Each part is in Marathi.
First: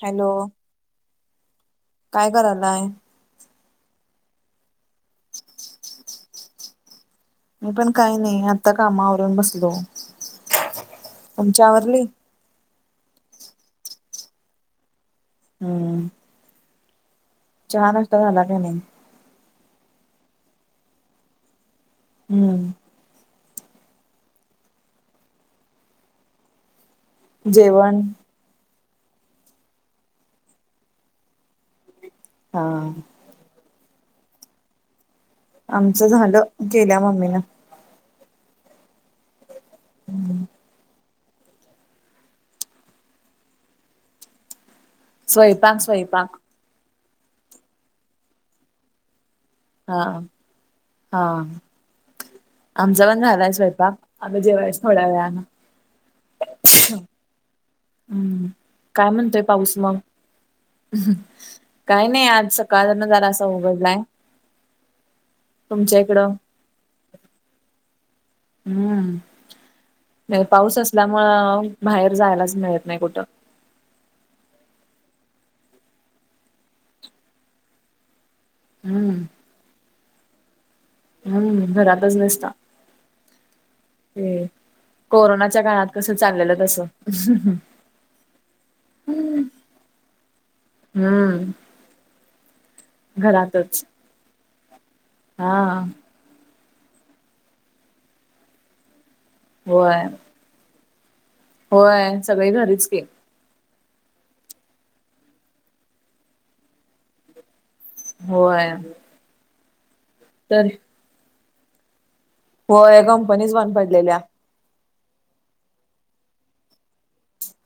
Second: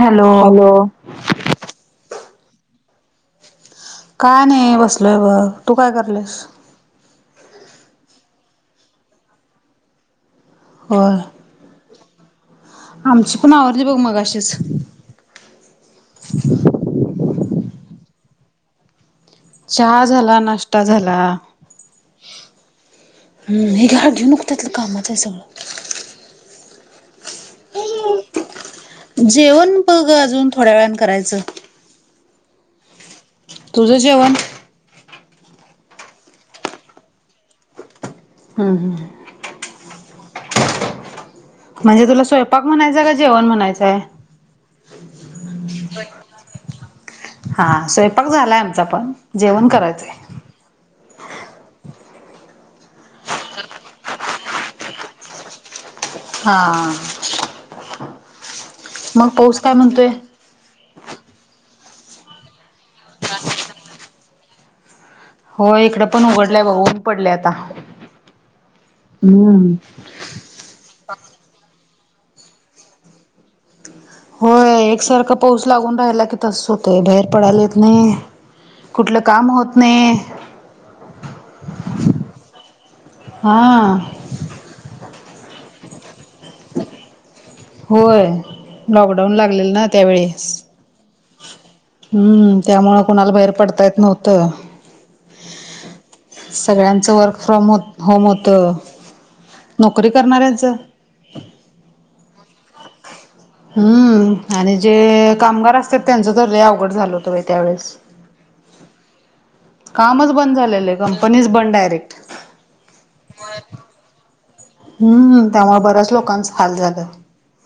हॅलो. हॅलो. काय करायलाय? काय नाय बसलोय बघ, तू काय करायल्यास? मी पण काही नाही, आत्ता काम आवरून बसलो. होय. तुमची आवरली? आमचीपण आवरली बघ मघाशीच. हम्म. चहा, नाष्टा झाला का नाही? चहा झाला, नाष्टा झाला. हम्म हुंम हे घ्या घेऊ नको तिथलं कामाचं ये सगळं जेवण जेवण बघ अजून थोड्या वेळानं करायचं. हा. तुझं जेवण? आमचं झालं दिल्या मम्मीनं. हम्म. हम्म. म्हणजे तुला स्वयंपाक म्हणायचं हाय काय, जेवण म्हणायचं हाय? स्वयंपाक स्वयंपाक हा स्वयंपाक झालाय आमचापण, जेवण हा करायचंय हा. आमचा पण झालाय स्वयंपाक, आम्ही जेवायचं थोड्या वेळानं. हा हा. हम्म, काय मग म्हणतोय काय पाऊस मग? म्हणतोय हु हु काय नाय आज सकाळ धरण जरास उघडलाय होय तुमच्या हिकडं पण इकडं उघडलाय बघ, ऊन पडलंय आता. हम्म हम्म. नाही, पाऊस असल्यामुळ बाहेर जायलाच मिळत नाही कुठं. होय एक सारखा पाऊस लागून राहिला की तसंच होतंय बाहेर पडायला येत नाही. कुठलं हम्म काम होत नाही हम्म घरातच बसा. हा. ते कोरोनाच्या काळात कस चाललेलं तसं हु होय, लॉक डाऊन लागलेलं ना त्यावेळी. हा. हम्म, त्यामुळं कुणाला बाहेर पडता येत नव्हतं. हा. सगळ्यांचं वर्क फ्रॉम होम होत होम होतं. होय नोकरी करणारऱ्याच होय सगळी घरीच की. हम्म आणि जे कामगार असतात त्यांचं तर लय अवघड झाल होत बाई त्यावेेळेस. होय. कामच बंद तर झालेलं आहे, कंपनीच बंद डायरेक्ट. होय कंपनीच बंद पडलेल्या. हम्म, त्यामुळे बऱ्याच लोकांच हाल झालं.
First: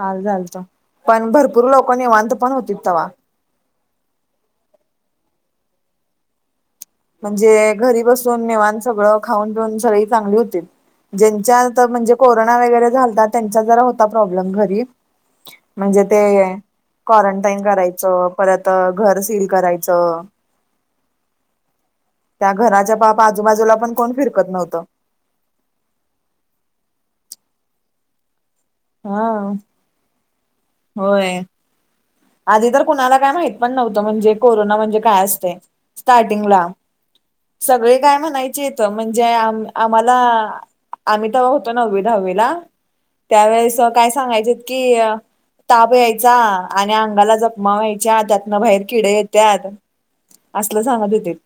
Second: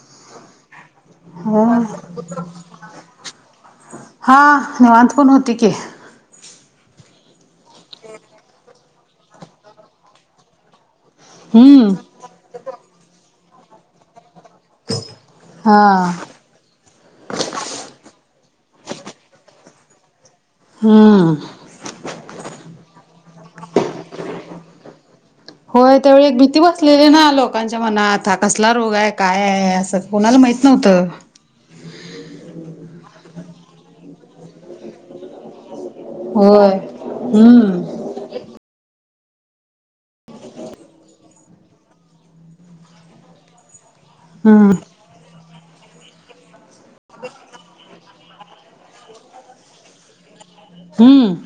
हाल झालत, पण भरपूर लोक निवांत पण होती तवा. हा निवांत पण होती की. म्हणजे घरी बसून निवांत सगळं खाऊन पिऊन सगळी चांगली होतीत. ज्यांच्या आता हम्म म्हणजे कोरोना वगैरे झालता त्यांचा जरा होता प्रॉब्लेम. घर हा म्हणजे ते क्वारंटाईन करायचं, परत घर सील करायचं. हम्म. त्या घराच्या पाप आजूबाजूला पण कोण फिरकत नव्हतं. होय त्यावेळी एक भीती बसलेली ना लोकांच्या मनात. हा कसला रोग आहे, काय हा. आहे असं. कुणाला माहित नव्हतं. होय आधी तर कुणाला काय माहित पण नव्हतं म्हणजे कोरोना म्हणजे काय असतंय. स्टार्टिंगला होय हम्म सगळी काय म्हणायचीत म्हणजे आम आम्हाला आम्ही तवा हो होतो नववी, दहावीला. त्यावेेळेस काय सांगायचेत हम्म की ताप यायचा आणि अंगाला जखमा व्हायच्या, त्यातनं बाहेर किडे येत्यात. असलं सांगत हम्म होतीत.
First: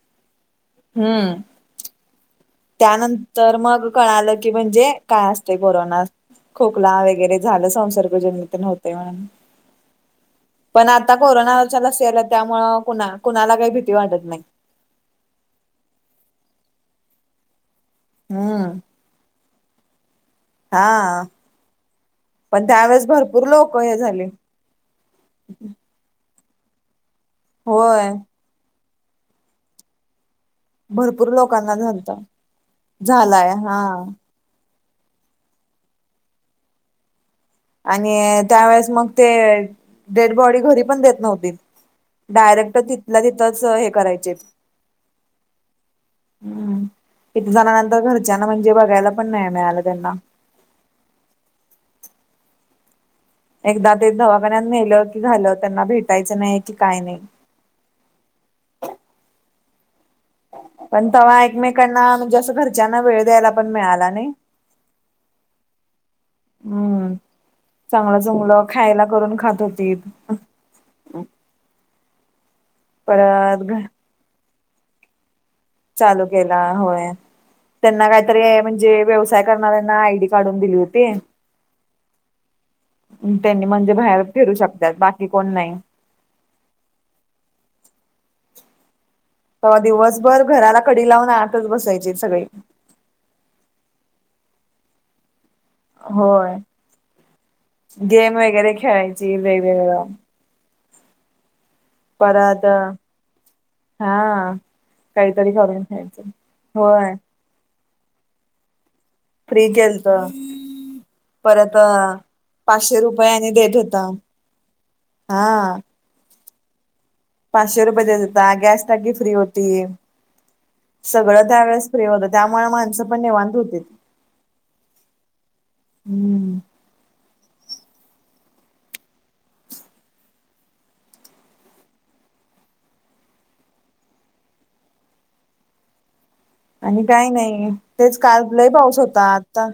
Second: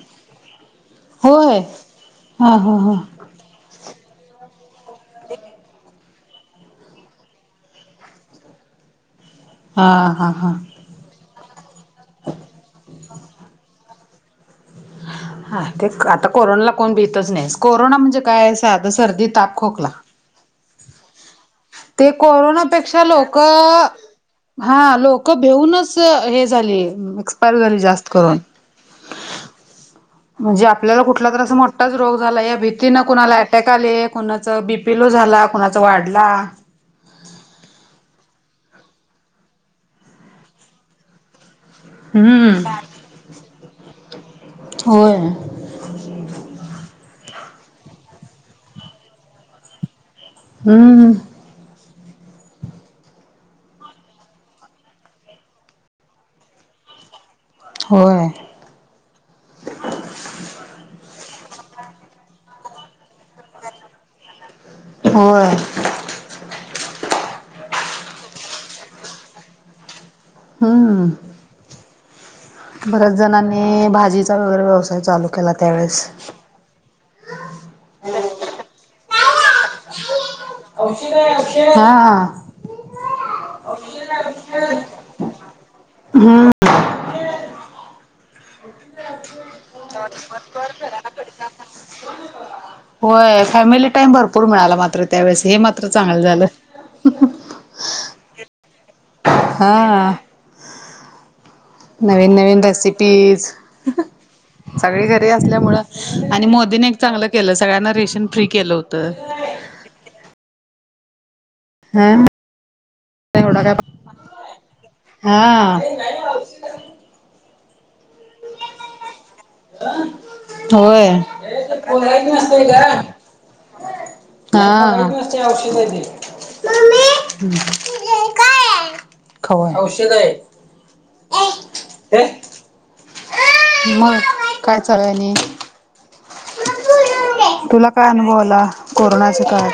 हम्म. होय हा हा हा त्यानंत तर मग कळालं की म्हणजे काय असते कोरोना. खोकला वगैरे झालं संसर्ग जन्य तेन होतंय म्हणून. हा हा हा. पण आता कोरोनाच्या लसी आल्यात, त्यामुळं कुणा-कुणाला काय भीती वाटत नाही. हा ते आता कोरोनाला कोण भीतच नाही. कोरोना म्हणजे काय हम्म साधं सर्दी, ताप, खोकला. हा. ते पण कोरोनापेक्षा त्यावेेळेस लोक, भरपूर हे झाले. हा लोक भेऊनच ते हे झाली एक्सपायर झाली जास्त होय करून. म्हणजे आपल्याला भरपूर कुठला तर असा लोकांना मोठाचं झालत रोग झाला या भीतीनं कुणाला झालाय अटॅक हा. आले, कुणा बीपी लो झाला कुणाचा वाढला. आणि त्यावेळेस मग ते, डेड बॉडी घरी पण देत नव्हतीत. हम्म डायरेक्ट तिथल्या तिथंच हे करायचेत होय हम्म. किती जणांना तर घरच्यांना म्हणजे बघायला पण नाही मिळालं त्यांना. हम्म. एकदा ते दवाखान्यात नेलं की झालं, त्यांना भेटायचं नाही की काय नाही. होय. पण तवा एकमेकांना म्हणजे असं घरच्यांना वेळ [unintelligible] पण मिळाला नाही. होय हम्म. चांगलं चुंगलं खायला करून खात होतीत. हम्म. बऱ्याच परत जणांनी भाजीचा वगैरे व्यवसाय चालू केला त्यावेळेस. का होय. त्यांना काय तरी म्हणजे व्यवसाय करणाऱ्यांना आयडीच हा. त्यांनी म्हणजे बाहेर फिरू शकतात बाकी कोण नाही. हम्म. [unintelligible] तेव्हा दिवसभर घराला कडी लावून आतच बसायचे सगळे होय, फॅमिली टाईम भरपूर मिळाला मात्र त्यावेळेस हे मा होय, गेम वगैरे खेळायची वेगवेगळया. हा नवीन नवीन परत रेसिपीज. हा सगळे घरी काहीतरी करून खायचं असल्यामुळं आणि मोदीने एक होय चांगलं केलं सगळ्यांना रेशन फ्री केलं होत. फ्री केलंत. परत हा पाचशे रुपयाने आणी एवढा काय देत होता, हा. नाही ग हाउस. पाचशे रुपये देत होता गॅस टाकी फ्री होती. होय सगळ त्यावेेळेस फ्री होतं, त्यामुळे माणसं पण निवांत होते. हा. हम्म मम्मी हे काय? खाऊ औषध आहे. मग काय चालाय नि? आणि काही नाही तुला काय तेच अनुभव काल आला? लय पाऊस होता कोरोनाचा आता काळ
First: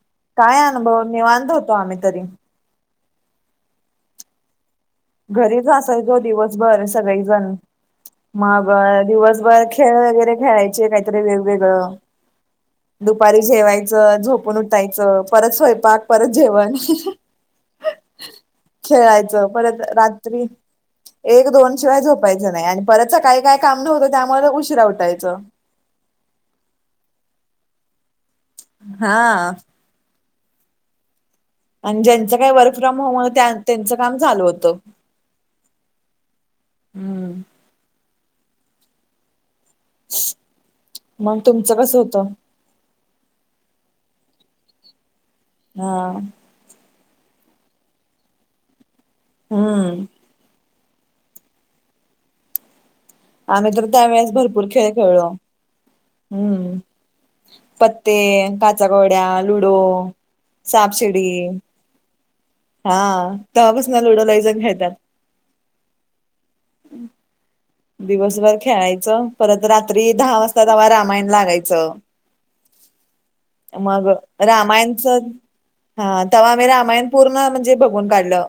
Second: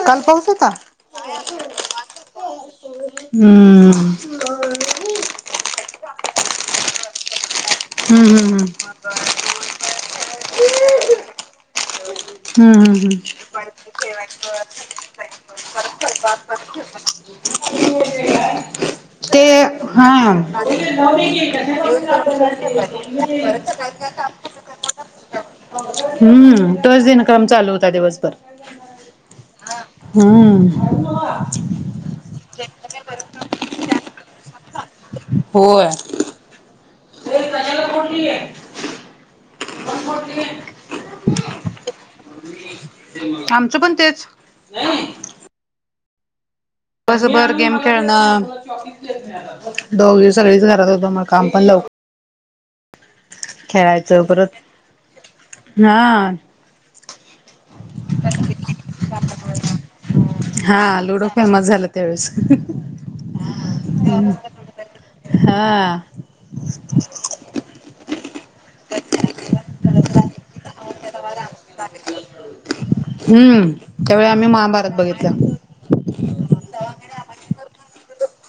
आम काय अनुभव निवांत होतो आम्ही घरी. हम्म. [unintelligible] घरीच असायचो दिवसभर सगळे जण हम्म मग दिवसभर खेळ वगैरे खेळायचे काहीतरी वेगवेगळं. हम्म हम्म हम्म हम्म दुपारी जेवायचं, झोपून उठायचं, परत स्वयंपाक परत जेवण हीहीही. ते खेळायचं परत हा रात्री एक दोन शिवाय झोपायच नाही आणि परत सकाळी काय काम नव्हतं त्यामुळे उशीरा उठ उठायचं. हम्म तोच दिनक्रम चालू होता दिवसभर. हा. हम्म. आणि ज्यांचं काय वर्क फ्रॉम होम हो त्यांचं काम चालू होतं. होय. हम्म. त्याला कोठली आहे. मग तुमचं कसं होतं [unintelligible] आमचं पण तेच. हा. दिवसभर गेम खेळणं, हम्म दोघ सगळीच घरात होत मग काम पण लव आम्ही तर खेळायचं त्यावेेळेस परत भरपूर खेळ खेळलो, हा हम्म. पत्ते, काचाकवड्या, लुडो, सापशिडी. ते फेमस झालं त्यावेळेस. हा तेव्हा पासन लुडो लईजन खेळतात. हा. दिवसभर खेळायचं, परत रात्री दहा वाजता तेव्हा रामायण लागायचं. हम्म मग त्यावेळी आम्ही महाभारत रामायणच. बघितलं हा तवा आम्ही रामायण पूर्ण म्हणजे बघून काढलं.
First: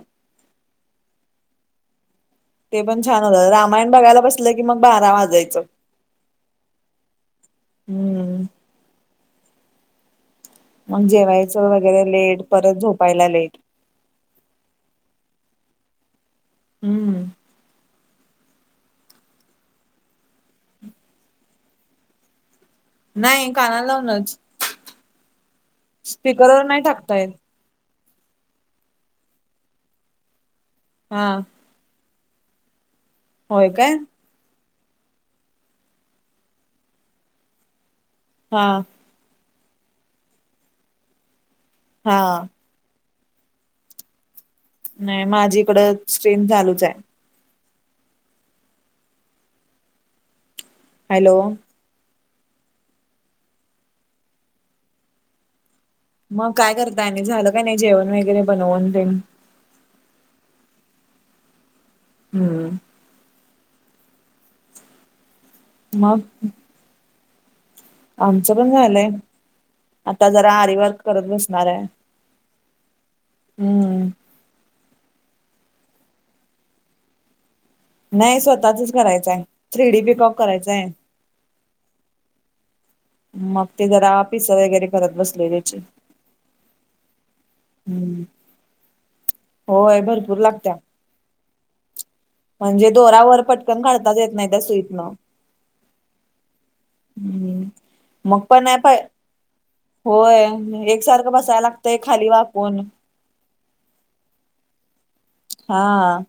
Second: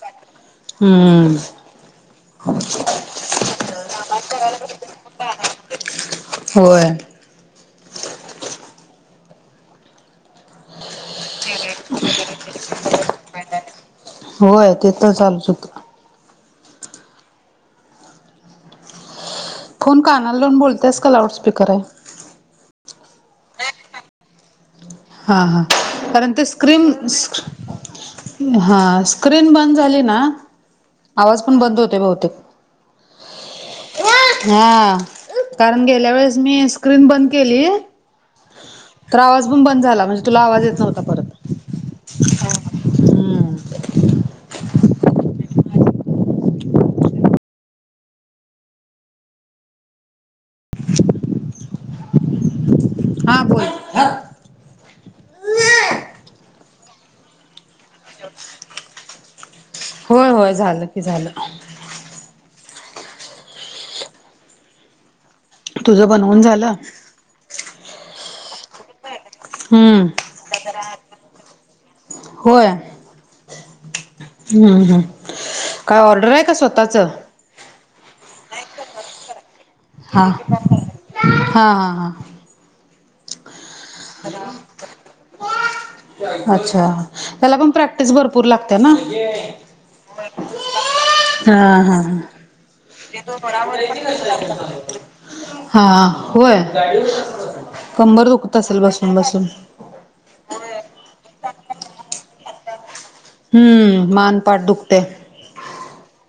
हम्म ते पण छान होत रामायण. बघायला बसलं की मग बारा वाजायचं, होय हम्म. मग जेवायचं वगैरे लेट परत झोपायला लेट. होय ते तर चालु शकतंय. हम्म. फोन कानाला लावून बोलत आहेस का लाऊडस्पीकर आहे. नाही कानाला लावूनच. हां हां कारण ते स्पीकरवर नाही स्क्रीम टाकता येत स् हा, स्क्रीन बंद झाली ना. हा आवाज पण बंद होतोय बहुतेक. होय काय. हा कारण गेल्या वेळेस मी स्क्रीन बंद केली. हा. तर आवाज पण बंद झाला म्हणजे तुला आवाज येत नव्हता परत. हा. हम्म नाही माझी ईकडं स्क्रीन चालूच आहे. हॅलो. हा बोल. मग, काय करताय झालं काय नाही जेवण वगैरे बनवून तेन होय होय झालं की झालं. हम्म. तुझं मग बनवून झालं. आमचं पण झालंय. हम्म आता जरा आरीवर्क करत बसणार आहे हम्म. हम हम काय ऑर्डर आहे का स्वतःचं. नाही स्वतःचच करायचंय थ्री डी हा पीकॉक हा करायचाय. हा हा. मग ते जरा पीसं वगैरे करत बसले त्याची. अच्छा त्याला पण प्रॅक्टिस हम्म भरपूर लागते ना. होय भरपूर लागत्या हा हा ह. म्हणजे दोरावर पटकन काढताच येत नाही त्या सुईतनं हा. होय, हम्म कंबर मग दुख पण नाही प होय एकसारखं बसाय लागतय खाली वाकून हम्म. मान, पाठ दुखत्या. हा.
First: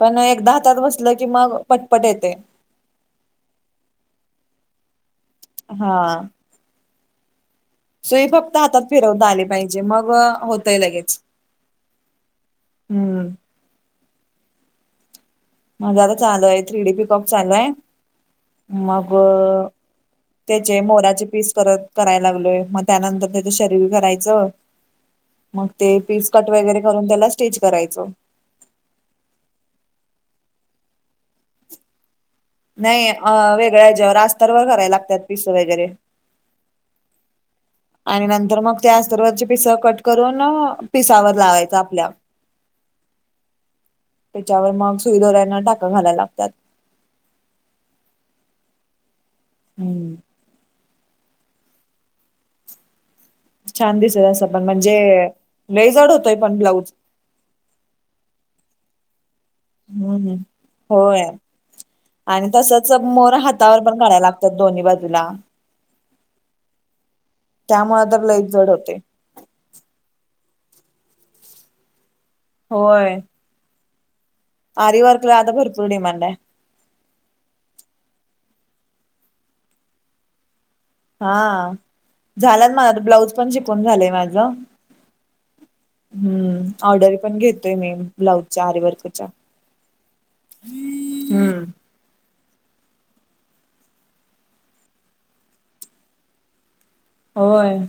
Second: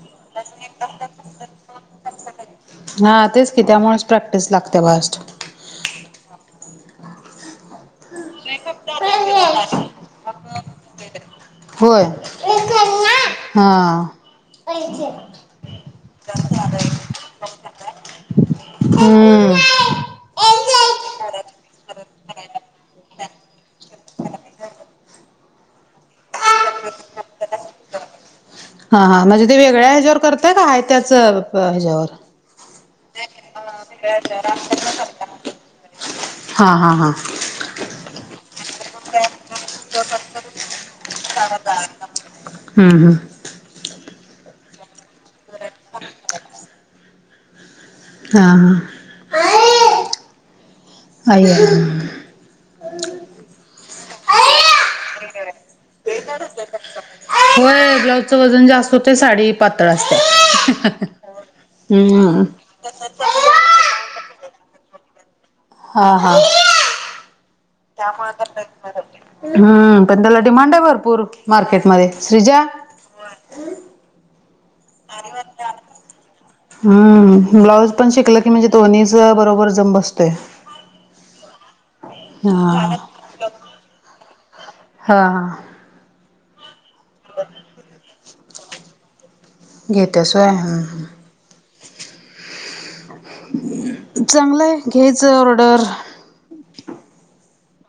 पण एकदा हातात बसलं की मग पटपट येतय. हा तेच की त्यामुळेच प्रॅक्टिस लागते फास्ट. हा. सुई फक्त हातात फिरवता आली पाहिजे मग होतय लगेच. होय. हम्म हा. माझं आता चालूय थ्री डी पिकॉक चालूय मग हम्म. त्याचे मोराचे पीस परत करायला लागलोय मग त्यानंतर त्याचं शरीर करायचं. मग ते पीसकट वगैरे करून त्याला स्टिच करायचं. हा हां म्हणजे ते वेगळ्या ह्याच्यावर करताय का आहे त्याच ह्याच्यावर. नाही अ वेगळ्या ह्याच्यावर आस्तर वर करायला लागतात पिसें वगैरे. हां हां हां. आणि नंतर मग त्या अस्तरवरची पिस कट करून पिसावर लावायचं आपल्या. हमं. हमं. त्याच्यावर मग सुई दोऱ्याने टाका घालायला लागतात. हा हा. हम्म. अय्या. छान दिसत अस पण म्हणजे, लई जड होतोय पण ब्लाऊज होय ब्लाऊजचं वजन जास्त होते साडी पातळ हम्म असतेय होय हंम्म. त्यावर पण कराय लागत्यात दोन्ही बाजूला. हा हा. त्यामुळे तर लईच जड होतय. हम् पण त्याला डिमांड आहे भरपूर मार्केटमध्ये सृजा. होय. आरीवर्कला आत्ता भरपूर डिमांड आहे. हां.. ब्लाउज पण शिकल की, म्हणजे दोन्हीचा बरोबर जम बसतोय. हा.. झाल्यात हा माझं, ब्लाऊज पण शिकून झालंय माझं. हा हा. हं ऑर्डर पण घेतोय मी ब्लाउजचा आरीवर्कचा. घेत्यास होय. हम. चांगलं हाय घेच ऑर्डर. होय.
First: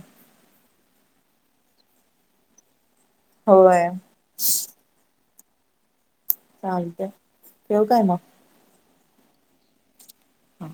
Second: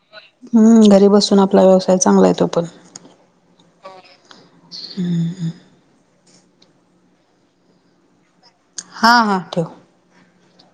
हं घरी बसून आपला व्यवसाय चांगला आहे तो पण. होय. हम्म हम्म. चालतंय ठेवू काय मग. हा हा ठेव. हा.